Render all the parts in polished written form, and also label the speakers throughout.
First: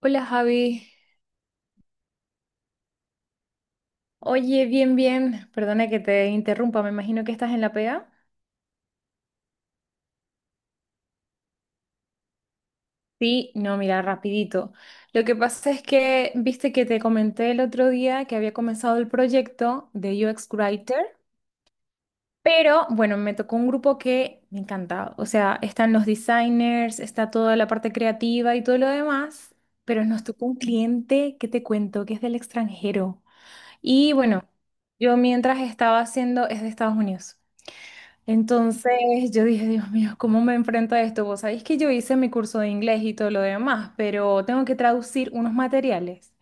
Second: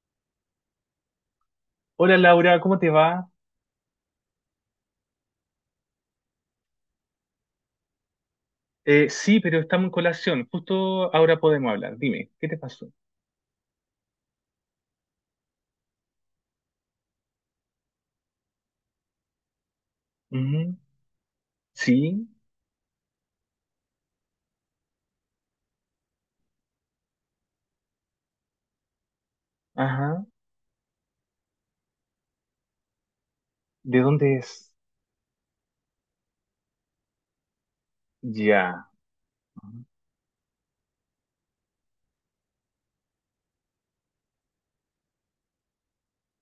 Speaker 1: Hola Javi,
Speaker 2: Hola Laura, ¿cómo te va?
Speaker 1: oye, bien, bien, perdona que te interrumpa, me imagino que estás en la pega.
Speaker 2: Sí, pero estamos en colación. Justo ahora podemos hablar. Dime, ¿qué te pasó?
Speaker 1: Sí, no, mira, rapidito. Lo que pasa es que, viste que te comenté el otro día que había comenzado el proyecto de UX
Speaker 2: Ujú.
Speaker 1: Writer,
Speaker 2: Sí,
Speaker 1: pero bueno, me tocó un grupo que me encanta, o sea, están los designers, está toda la parte creativa y todo lo demás, pero nos
Speaker 2: ajá.
Speaker 1: tocó un cliente que te cuento que es del extranjero.
Speaker 2: ¿De
Speaker 1: Y
Speaker 2: dónde
Speaker 1: bueno,
Speaker 2: es?
Speaker 1: yo mientras estaba haciendo es de Estados Unidos.
Speaker 2: Ya.
Speaker 1: Entonces yo dije, Dios mío, ¿cómo me enfrento a esto? Vos sabéis que yo hice mi curso de inglés y todo lo demás, pero tengo que traducir unos materiales.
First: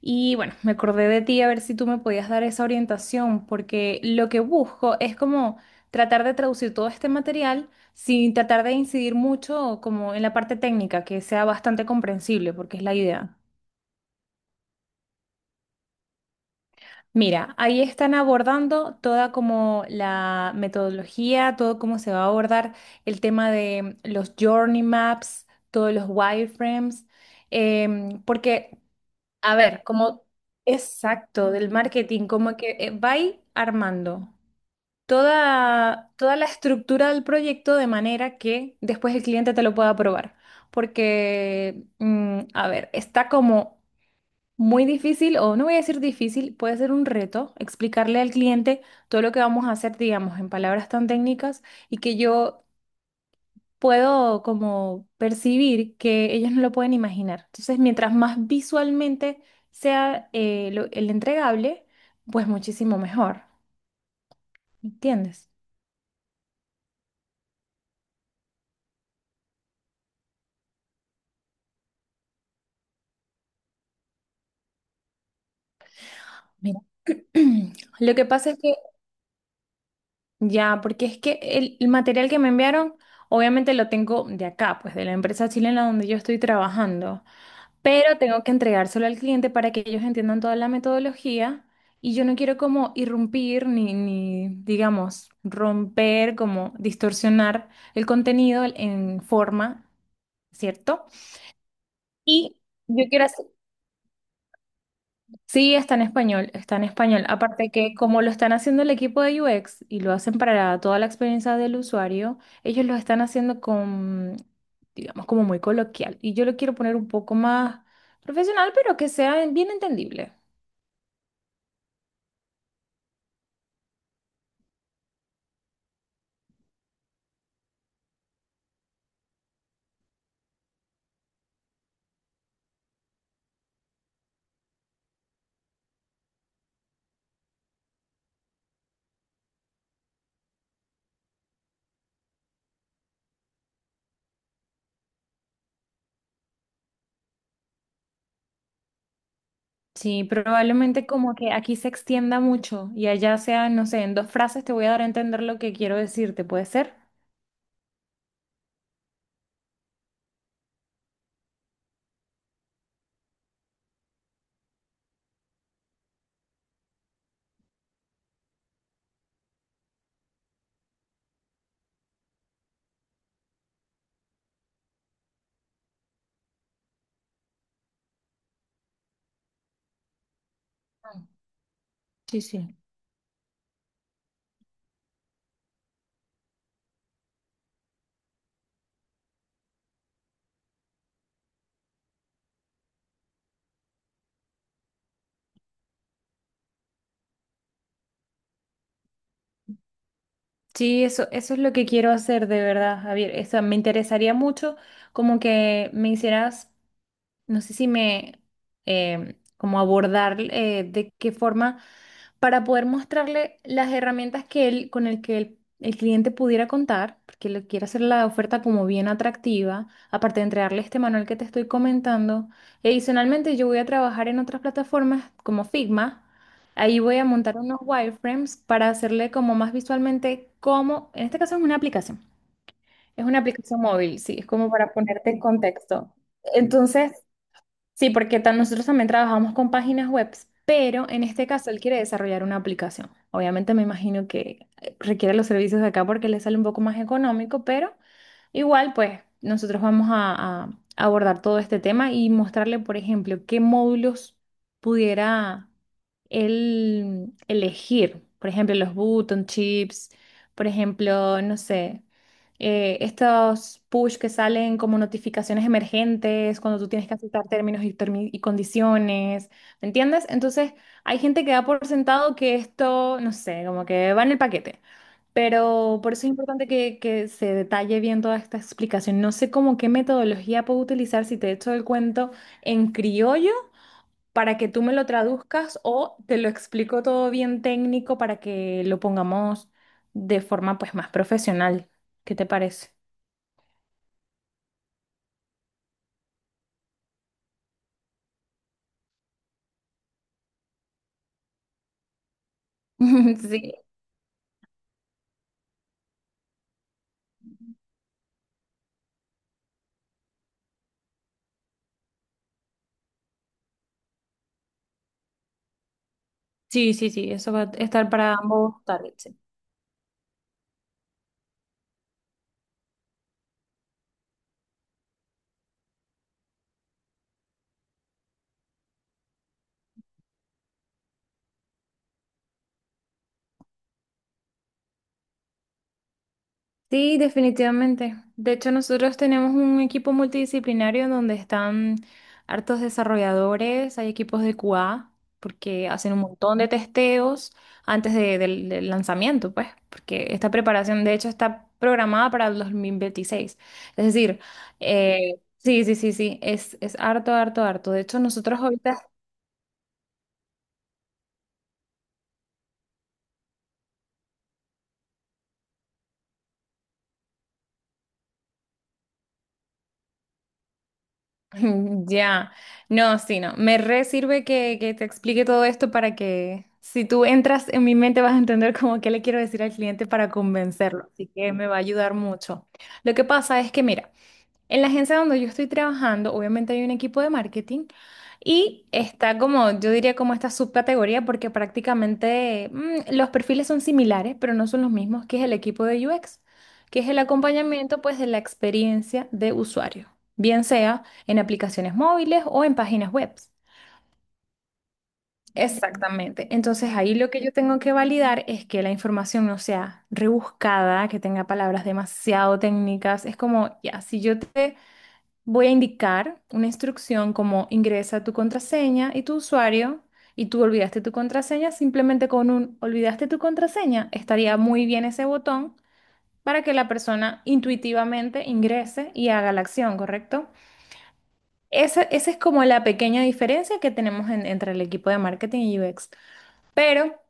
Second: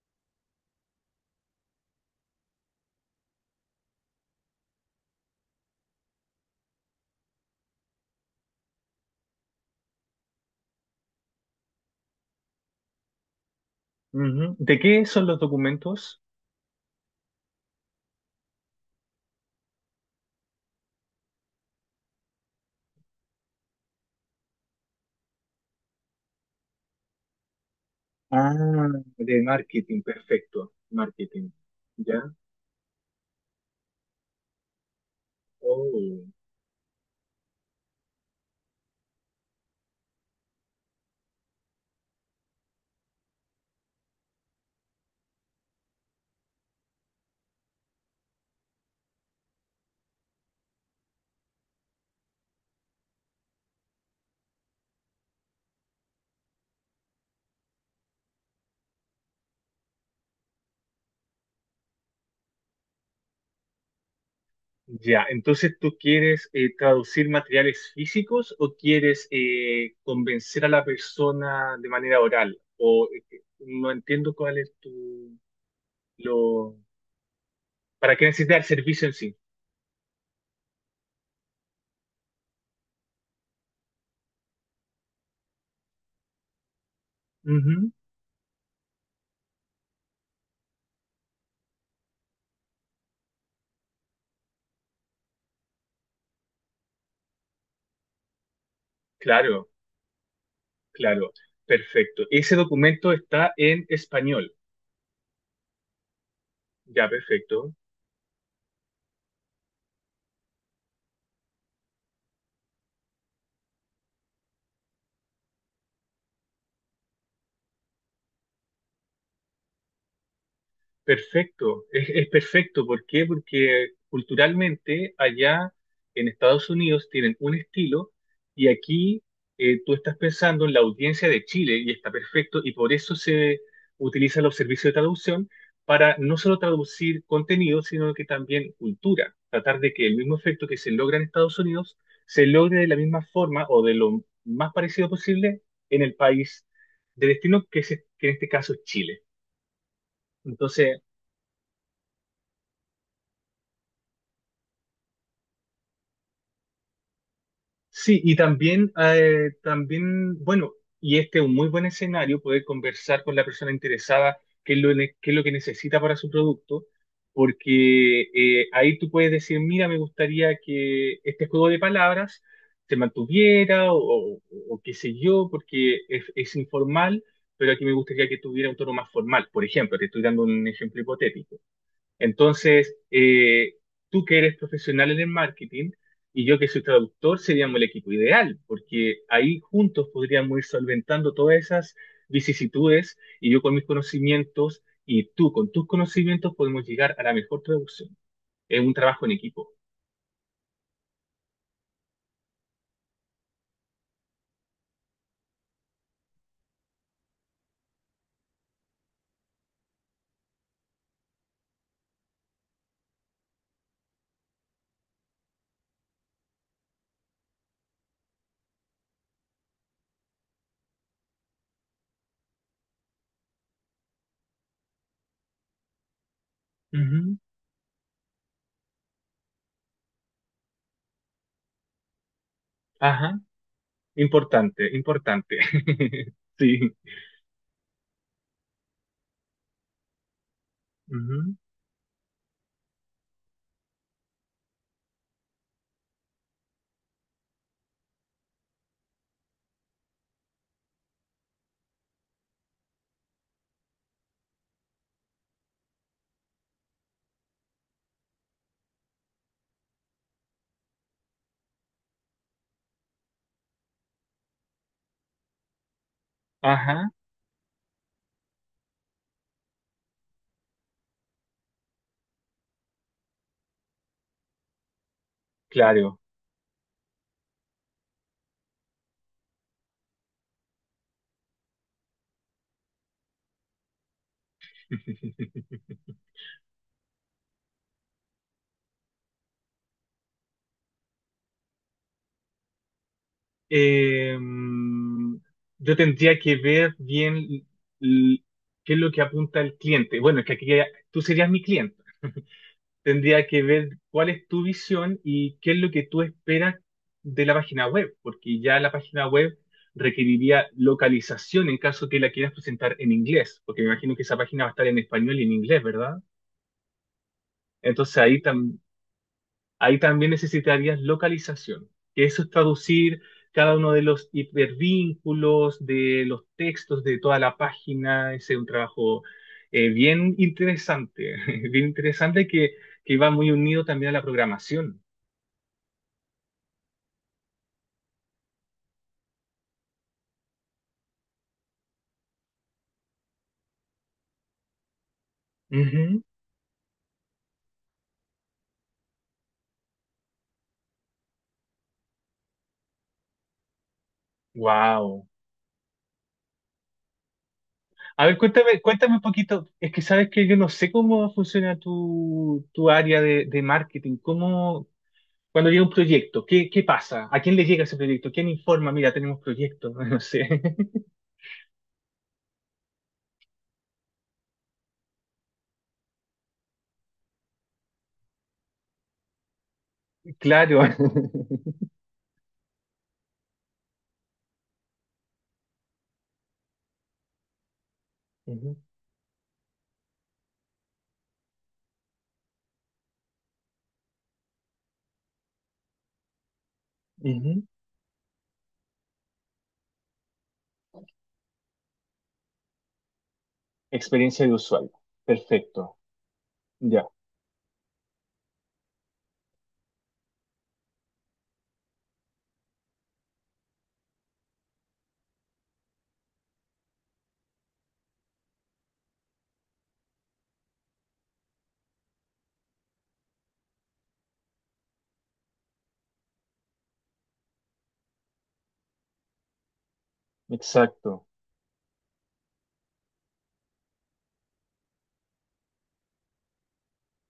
Speaker 1: Y bueno, me acordé de ti a ver si tú me podías dar esa orientación, porque lo que busco es como tratar de traducir todo este material sin tratar de incidir mucho como en la parte técnica, que sea bastante comprensible, porque es la idea.
Speaker 2: Ujú. ¿De qué son los documentos?
Speaker 1: Mira, ahí están abordando toda como la metodología, todo cómo se va a abordar el tema de los journey maps, todos los wireframes, em,
Speaker 2: Ah,
Speaker 1: porque,
Speaker 2: de
Speaker 1: a ver,
Speaker 2: marketing,
Speaker 1: como
Speaker 2: perfecto. Marketing.
Speaker 1: exacto del marketing,
Speaker 2: Ya.
Speaker 1: como que va ahí armando toda,
Speaker 2: Oh.
Speaker 1: toda la estructura del proyecto de manera que después el cliente te lo pueda probar. Porque, a ver, está como muy difícil, o no voy a decir difícil, puede ser un reto explicarle al cliente todo lo que vamos a hacer, digamos, en palabras tan técnicas y que yo puedo como percibir que ellos no lo pueden imaginar. Entonces, mientras más visualmente sea el entregable, pues muchísimo mejor,
Speaker 2: Ya,
Speaker 1: ¿entiendes?
Speaker 2: entonces tú quieres traducir materiales físicos o quieres convencer a la persona de manera oral? O no entiendo cuál es tu lo.
Speaker 1: Mira. Lo
Speaker 2: ¿Para qué
Speaker 1: que pasa
Speaker 2: necesitas
Speaker 1: es que
Speaker 2: el servicio en sí?
Speaker 1: ya, porque es que el material que me enviaron, obviamente lo tengo de acá, pues de la empresa chilena donde yo estoy trabajando.
Speaker 2: Ujú.
Speaker 1: Pero tengo que entregárselo al cliente para que ellos entiendan toda la metodología y yo no quiero como irrumpir ni digamos, romper, como distorsionar el contenido en
Speaker 2: Claro,
Speaker 1: forma, ¿cierto?
Speaker 2: claro, perfecto. Ese
Speaker 1: Y yo
Speaker 2: documento
Speaker 1: quiero hacer...
Speaker 2: está en español.
Speaker 1: Sí, está en español, está en
Speaker 2: Ya,
Speaker 1: español. Aparte
Speaker 2: perfecto.
Speaker 1: que como lo están haciendo el equipo de UX y lo hacen para toda la experiencia del usuario, ellos lo están haciendo con, digamos, como muy coloquial. Y yo lo quiero poner un poco más profesional, pero que sea bien entendible.
Speaker 2: Perfecto, es perfecto. ¿Por qué? Porque culturalmente allá en Estados Unidos tienen un estilo y aquí, tú estás pensando en la audiencia de Chile y está perfecto, y por eso se utilizan los servicios de traducción para no solo traducir contenido, sino que también cultura. Tratar de que el mismo efecto que se logra en Estados Unidos se logre de la misma forma o de lo más parecido posible en el país de destino que en este caso es Chile.
Speaker 1: Sí,
Speaker 2: Entonces,
Speaker 1: probablemente como que aquí se extienda mucho y allá sea, no sé, en dos frases te voy a dar a entender lo que quiero decirte, ¿puede ser?
Speaker 2: sí, y también, bueno, y este es un muy buen escenario, poder conversar con la persona interesada qué es lo, qué es lo que necesita para su producto, porque ahí tú puedes decir, mira, me gustaría que este juego de palabras se mantuviera o qué sé yo, porque es informal, pero aquí me gustaría que tuviera un tono más formal. Por ejemplo, te estoy dando un ejemplo
Speaker 1: Mm,
Speaker 2: hipotético.
Speaker 1: Sí, sí.
Speaker 2: Entonces, tú que eres profesional en el marketing y yo que soy traductor, seríamos el equipo ideal, porque ahí juntos podríamos ir solventando todas esas vicisitudes, y yo con mis conocimientos y tú con tus conocimientos podemos llegar a la mejor traducción. Es un trabajo en equipo.
Speaker 1: Sí, eso es lo que quiero hacer de verdad, Javier. O sea, me interesaría mucho como que me hicieras no sé si me, em, como abordar de qué forma para poder mostrarle las herramientas que él, con el que el cliente pudiera contar, porque le quiero hacer la oferta como bien atractiva, aparte de entregarle este manual que te estoy comentando. Y adicionalmente yo voy a trabajar en otras plataformas como Figma. Ahí voy a
Speaker 2: Ujú.
Speaker 1: montar unos wireframes para hacerle como más visualmente cómo, en este caso es una
Speaker 2: Ajá,
Speaker 1: aplicación móvil, sí, es como para
Speaker 2: importante,
Speaker 1: ponerte en
Speaker 2: importante.
Speaker 1: contexto.
Speaker 2: Sí.
Speaker 1: Entonces, sí, porque nosotros también trabajamos con páginas web, pero en este
Speaker 2: Ujú.
Speaker 1: caso él quiere desarrollar una aplicación. Obviamente me imagino que requiere los servicios de acá porque le sale un poco más económico, pero igual pues nosotros vamos a abordar todo este tema y mostrarle, por ejemplo, qué módulos pudiera él elegir. Por ejemplo, los button chips, por ejemplo, no sé, estos push que salen como notificaciones emergentes cuando tú tienes
Speaker 2: Ajá,
Speaker 1: que aceptar y condiciones, ¿me entiendes? Entonces, hay gente que da por sentado que esto, no sé, como que va en el paquete, pero por
Speaker 2: claro.
Speaker 1: eso es importante que se detalle bien toda esta explicación. No sé cómo qué metodología puedo utilizar si te echo el cuento en criollo, para que tú me lo traduzcas o te lo explico todo bien técnico para que lo pongamos de forma pues más profesional. ¿Qué te parece?
Speaker 2: eh, yo tendría que ver bien l- qué es lo que apunta el cliente. Bueno, es que aquí tú serías mi cliente. Tendría que
Speaker 1: Sí,
Speaker 2: ver cuál es tu visión y qué es lo que tú esperas de la página web, porque ya la página web requeriría localización en caso que la quieras presentar en inglés, porque me imagino que esa página va a estar en español y en inglés, ¿verdad?
Speaker 1: sí, sí, sí, eso va a estar
Speaker 2: Entonces
Speaker 1: para
Speaker 2: ahí
Speaker 1: ambos targets. Sí,
Speaker 2: Ahí también necesitarías localización, que eso es traducir cada uno de los hipervínculos, de los textos, de toda la página. Ese es un trabajo bien interesante, bien interesante, que va muy unido también a la programación.
Speaker 1: sí, definitivamente. De hecho, nosotros tenemos un equipo multidisciplinario en donde están hartos desarrolladores, hay equipos de QA, porque hacen un montón de testeos del lanzamiento, pues, porque esta preparación, de hecho, está programada para el 2026. Es decir,
Speaker 2: Wow.
Speaker 1: sí, sí, sí, sí, es harto, harto, harto. De hecho,
Speaker 2: A ver,
Speaker 1: nosotros
Speaker 2: cuéntame,
Speaker 1: ahorita
Speaker 2: cuéntame un poquito. Es que sabes que yo no sé cómo funciona tu área de marketing. ¿Cómo, cuando llega un proyecto, qué pasa? ¿A quién le llega ese proyecto? ¿Quién informa? Mira, tenemos proyectos. No sé.
Speaker 1: ya, no, sí, no. Me re sirve que te explique todo esto para que si tú entras en mi mente vas a entender como qué le quiero decir al cliente para
Speaker 2: Claro.
Speaker 1: convencerlo. Así que me va a ayudar mucho. Lo que pasa es que, mira, en la agencia donde yo estoy trabajando, obviamente hay un equipo de marketing
Speaker 2: Ujú,
Speaker 1: y está como, yo diría como esta subcategoría porque prácticamente los perfiles son similares, pero no son los mismos, que es el equipo de UX, que es el
Speaker 2: ujú.
Speaker 1: acompañamiento pues de la experiencia de usuario, bien sea en aplicaciones móviles o en páginas web.
Speaker 2: Experiencia de usuario. Perfecto.
Speaker 1: Exactamente. Entonces
Speaker 2: Ya,
Speaker 1: ahí lo que yo tengo que validar es que la información no sea rebuscada, que tenga palabras demasiado técnicas. Es como, ya, si yo te voy a indicar una instrucción como ingresa tu contraseña y tu usuario y tú olvidaste tu contraseña, simplemente con un olvidaste tu contraseña estaría muy bien ese botón para que la persona intuitivamente ingrese y haga la acción, ¿correcto?
Speaker 2: exacto.
Speaker 1: Esa es como la pequeña diferencia que tenemos entre el equipo de marketing y UX. Pero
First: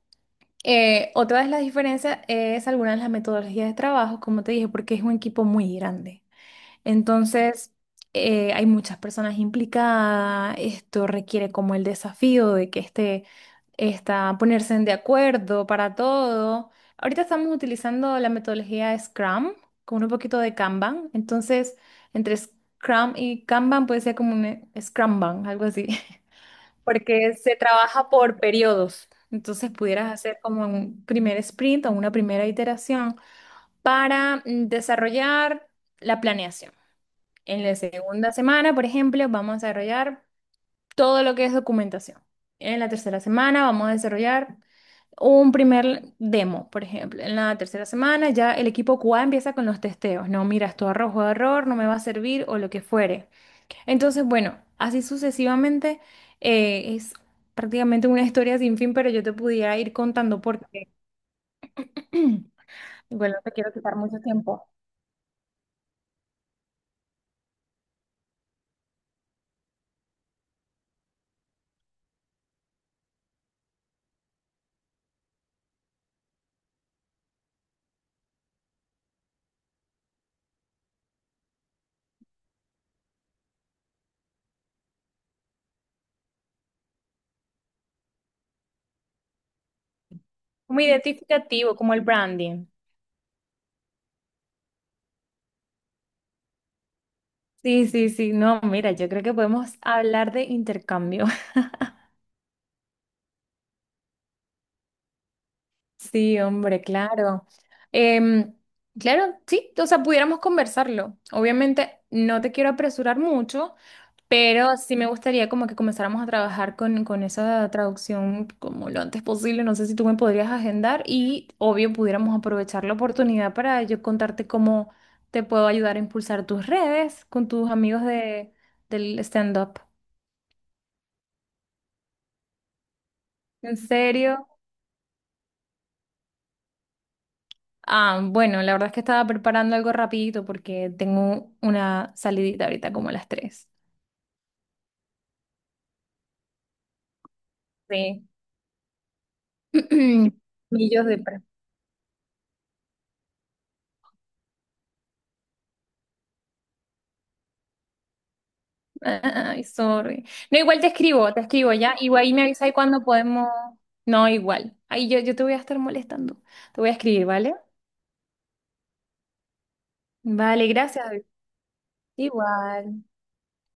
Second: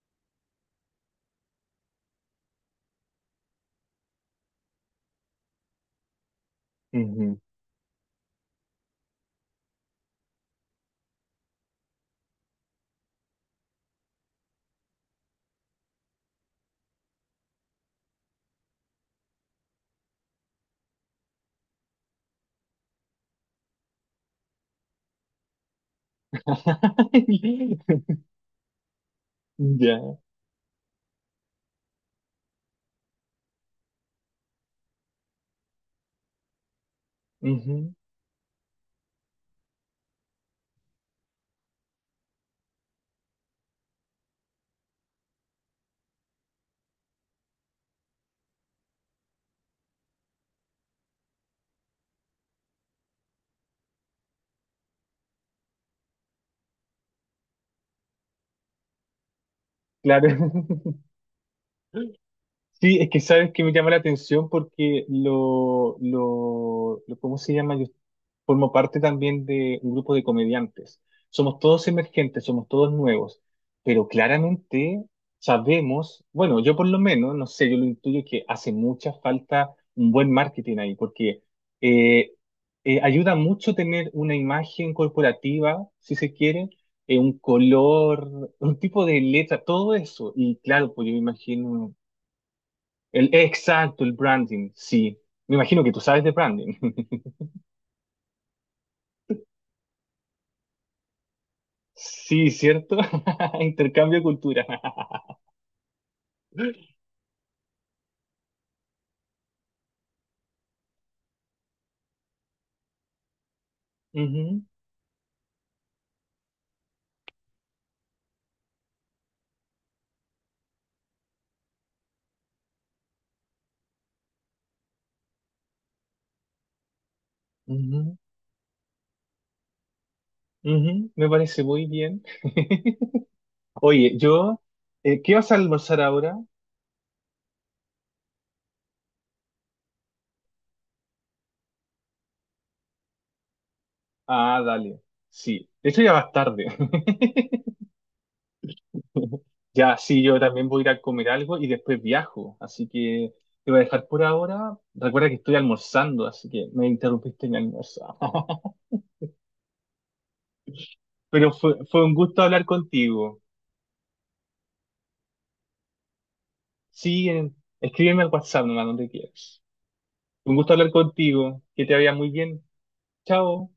Speaker 1: otra de las diferencias es algunas de las metodologías de trabajo, como te dije, porque es un equipo muy grande.
Speaker 2: Ujú.
Speaker 1: Entonces, hay muchas personas implicadas. Esto requiere como el desafío de que está ponerse en de acuerdo para todo. Ahorita estamos utilizando la metodología Scrum con un poquito de Kanban. Entonces, entre Scrum y Kanban puede ser como un Scrumban, algo así, porque se trabaja por periodos. Entonces, pudieras
Speaker 2: Ya.
Speaker 1: hacer como un primer sprint o una primera iteración para desarrollar la planeación. En la
Speaker 2: Ujú,
Speaker 1: segunda semana, por ejemplo, vamos a desarrollar todo lo que es documentación. En la tercera semana vamos a desarrollar un primer demo, por ejemplo. En la tercera semana ya el equipo QA empieza con los testeos. No, mira, esto arrojo error, no me va a servir o lo que fuere. Entonces, bueno, así sucesivamente es prácticamente una historia sin fin, pero yo te pudiera ir contando porque,
Speaker 2: claro. Sí, es que
Speaker 1: bueno, no
Speaker 2: sabes
Speaker 1: te
Speaker 2: que me
Speaker 1: quiero
Speaker 2: llama la
Speaker 1: quitar mucho
Speaker 2: atención
Speaker 1: tiempo.
Speaker 2: porque ¿cómo se llama? Yo formo parte también de un grupo de comediantes. Somos todos emergentes, somos todos nuevos, pero claramente sabemos, bueno, yo por lo menos, no sé, yo lo intuyo, que hace mucha falta un buen marketing ahí, porque eh, ayuda mucho tener una imagen corporativa, si se quiere, un color, un tipo de letra, todo eso. Y
Speaker 1: Como
Speaker 2: claro, pues yo me
Speaker 1: identificativo, como
Speaker 2: imagino.
Speaker 1: el branding.
Speaker 2: Exacto, el branding, sí. Me imagino que tú sabes de branding.
Speaker 1: Sí, sí, sí, no, mira, yo creo que podemos hablar de intercambio.
Speaker 2: Sí, ¿cierto? Intercambio de cultura.
Speaker 1: Sí, hombre, claro. Em, claro, sí, o sea, pudiéramos conversarlo. Obviamente no te quiero apresurar mucho,
Speaker 2: Ujú,
Speaker 1: pero sí me gustaría como que comenzáramos a trabajar con esa traducción como lo antes posible. No sé si tú me podrías agendar y obvio pudiéramos aprovechar la oportunidad para yo contarte cómo te puedo ayudar a impulsar tus redes con tus amigos
Speaker 2: ujú,
Speaker 1: de, del stand-up.
Speaker 2: ujú. Me parece muy bien.
Speaker 1: ¿En
Speaker 2: Oye,
Speaker 1: serio?
Speaker 2: yo, ¿qué vas a almorzar ahora?
Speaker 1: Ah, bueno, la verdad es que estaba preparando algo rapidito porque tengo una salidita ahorita como a las 3.
Speaker 2: Ah, dale. Sí. De hecho, ya vas tarde.
Speaker 1: Sí.
Speaker 2: Ya, sí, yo también voy a ir a
Speaker 1: Millos de...
Speaker 2: comer algo y después viajo. Así que te voy a dejar por ahora. Recuerda que estoy almorzando, así que me interrumpiste en mi almuerzo.
Speaker 1: Ay, sorry. No, igual te
Speaker 2: Pero
Speaker 1: escribo ya.
Speaker 2: fue un
Speaker 1: Igual ahí
Speaker 2: gusto
Speaker 1: me
Speaker 2: hablar
Speaker 1: avisas cuando
Speaker 2: contigo.
Speaker 1: podemos... No, igual. Ahí yo te voy a estar molestando. Te voy a escribir,
Speaker 2: Sí,
Speaker 1: ¿vale?
Speaker 2: en- Escríbeme al WhatsApp nomás donde quieras. Un
Speaker 1: Vale,
Speaker 2: gusto hablar
Speaker 1: gracias.
Speaker 2: contigo. Que te vaya muy bien.
Speaker 1: Igual.
Speaker 2: Chao.